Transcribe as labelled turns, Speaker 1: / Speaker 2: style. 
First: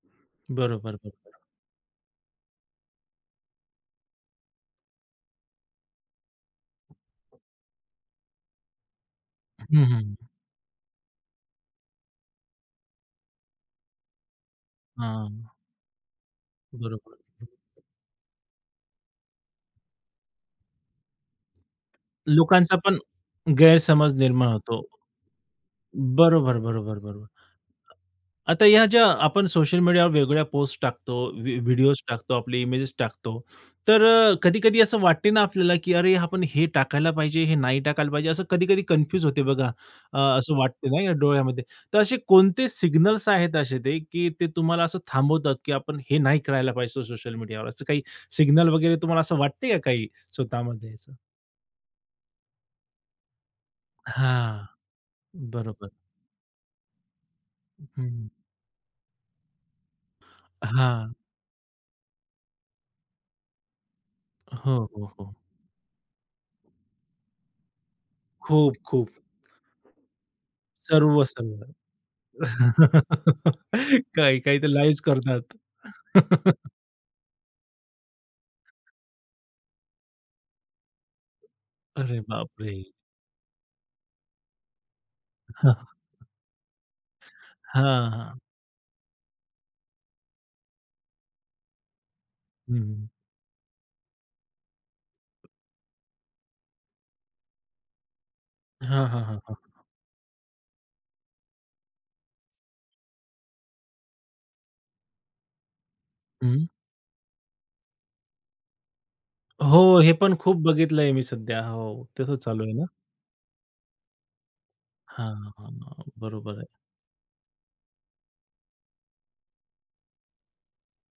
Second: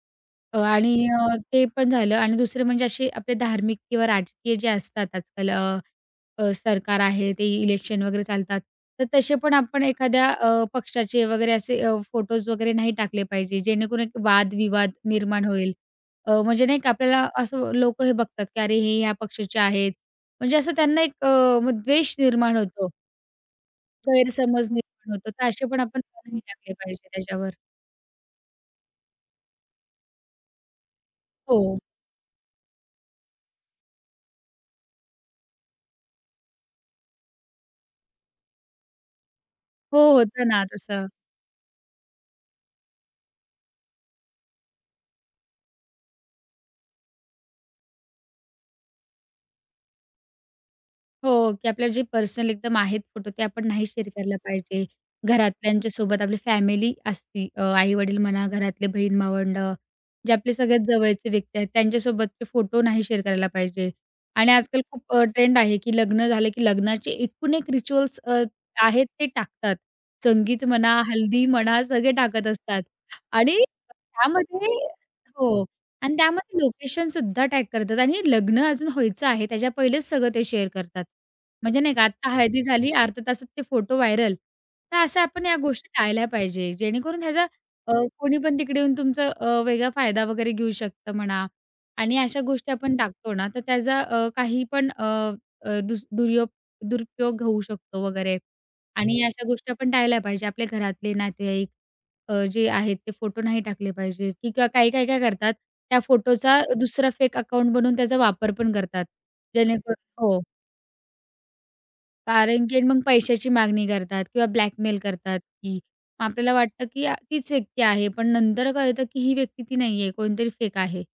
Speaker 1: अ, आणि
Speaker 2: बरोबर,
Speaker 1: अ,
Speaker 2: बरोबर.
Speaker 1: ते पण झालं आणि दुसरे म्हणजे असे आपले धार्मिक किंवा राजकीय जे असतात आजकाल अ, अ, सरकार आहे, ते इलेक्शन वगैरे चालतात, तर तसे पण
Speaker 2: हं,
Speaker 1: आपण
Speaker 2: हं, हं.
Speaker 1: एखाद्या अ, पक्षाचे वगैरे असे अ, फोटोज वगैरे नाही टाकले पाहिजे, जेणेकरून एक वादविवाद निर्माण
Speaker 2: हां.
Speaker 1: होईल. अ, म्हणजे नाही का
Speaker 2: बरोबर,
Speaker 1: आपल्याला असं
Speaker 2: बरोबर.
Speaker 1: लोक हे बघतात, की "अरे, हे या पक्षाचे आहेत," म्हणजे असं त्यांना एक अ, म्ह द्वेष निर्माण
Speaker 2: लोकांचा
Speaker 1: होतो.
Speaker 2: पण गैरसमज निर्माण
Speaker 1: गैरसमज
Speaker 2: होतो.
Speaker 1: निर्माण होतो. तर असे पण आपण नाही
Speaker 2: बरोबर,
Speaker 1: टाकले
Speaker 2: बरोबर,
Speaker 1: पाहिजे
Speaker 2: बरोबर.
Speaker 1: त्याच्यावर.
Speaker 2: आता ह्या ज्या आपण सोशल मीडियावर वेगवेगळ्या पोस्ट टाकतो, व्ही
Speaker 1: हो.
Speaker 2: व्हिडिओज टाकतो, आपले इमेजेस टाकतो, तर अ, कधी-कधी असं वाटतं ना आपल्याला, की "अरे आपण हे टाकायला पाहिजे, हे नाही टाकायला पाहिजे," असं कधी-कधी कन्फ्यूज होते बघा.
Speaker 1: हो,
Speaker 2: अ,
Speaker 1: होतं
Speaker 2: असं
Speaker 1: ना
Speaker 2: वाटतं ना
Speaker 1: तसं.
Speaker 2: या डोळ्यामध्ये. तर असे कोणते सिग्नल्स आहेत असे ते, की ते तुम्हाला असं थांबवतात, की आपण हे नाही करायला पाहिजे सो सोशल मीडियावर, असं काही सिग्नल वगैरे तुम्हाला असं वाटतं का काही स्वतःमध्ये असं?
Speaker 1: हो, की आपल्या जे पर्सनल एकदम आहेत फोटो ते आपण नाही शेअर करायला
Speaker 2: हां,
Speaker 1: पाहिजे.
Speaker 2: बरोबर.
Speaker 1: घरातल्यांच्यासोबत, आपली फॅमिली असती अ,
Speaker 2: हं,
Speaker 1: आई-वडील
Speaker 2: हं.
Speaker 1: म्हणा, घरातले बहीण-भावंडं, जे आपले सगळ्यात
Speaker 2: हां.
Speaker 1: जवळचे व्यक्ती आहेत, त्यांच्यासोबतचे फोटो नाही शेअर करायला पाहिजे आणि
Speaker 2: हो,
Speaker 1: आजकाल
Speaker 2: हो,
Speaker 1: खूप अ,
Speaker 2: हो.
Speaker 1: ट्रेंड आहे, की लग्न झालं, की लग्नाचे एकूण एक रिच्युअल्स अ,
Speaker 2: खूप,
Speaker 1: आहेत
Speaker 2: खूप.
Speaker 1: ते टाकतात. संगीत म्हणा,
Speaker 2: सर्व,
Speaker 1: हल्दी
Speaker 2: सर्व.
Speaker 1: म्हणा, सगळे टाकत असतात आणि
Speaker 2: काही-काही
Speaker 1: त्यामध्ये
Speaker 2: तर लाईव्हच
Speaker 1: हो
Speaker 2: करतात.
Speaker 1: आणि त्यामध्ये लोकेशन सुद्धा टॅग करतात. आणि हे लग्न अजून व्हायचं आहे. त्याच्या पहिलेच सगळं ते शेअर करतात. म्हणजे नाही का
Speaker 2: अरे
Speaker 1: आत्ता हळदी
Speaker 2: बापरे!
Speaker 1: झाली, अर्ध्या तासात ते फोटो व्हायरल. तर अशा आपण या
Speaker 2: हां.
Speaker 1: गोष्टी टाळल्या पाहिजे, जेणेकरून ह्याचा अ,
Speaker 2: हां,
Speaker 1: कोणी
Speaker 2: हां.
Speaker 1: पण तिकडे येऊन तुमचं अ, वेगळा फायदा वगैरे घेऊ शकतं म्हणा आणि अशा गोष्टी आपण
Speaker 2: हं.
Speaker 1: टाकतो ना, तर त्याचा अ, काही पण अ, अ, दुस दुर्यो दुरुपयोग होऊ शकतो वगैरे.
Speaker 2: हां,
Speaker 1: आणि
Speaker 2: हां, हां,
Speaker 1: अशा
Speaker 2: हां,
Speaker 1: गोष्टी
Speaker 2: हां.
Speaker 1: आपण टाळल्या पाहिजे. आपल्या घरातले, नातेवाईक अ, जे आहेत, ते फोटो नाही टाकले पाहिजे, की किंवा काही-काही काय करतात, त्या फोटोचा
Speaker 2: हं.
Speaker 1: दुसरा फेक अकाउंट बनवून त्याचा वापर पण करतात. जेणेकरून
Speaker 2: हो, हे पण
Speaker 1: हो.
Speaker 2: खूप बघितलंय मी सध्या. हो, तसं चालू
Speaker 1: कारण
Speaker 2: आहे
Speaker 1: की
Speaker 2: ना.
Speaker 1: अन् मग पैशाची मागणी करतात किंवा ब्लॅकमेल
Speaker 2: हां,
Speaker 1: करतात,
Speaker 2: हां, हां,
Speaker 1: की
Speaker 2: हां,
Speaker 1: आपल्याला
Speaker 2: बरोबर आहे.
Speaker 1: वाटतं की आ तीच व्यक्ती आहे, पण नंतर कळतं की ही व्यक्ती ती नाहीये. कोणीतरी फेक आहे.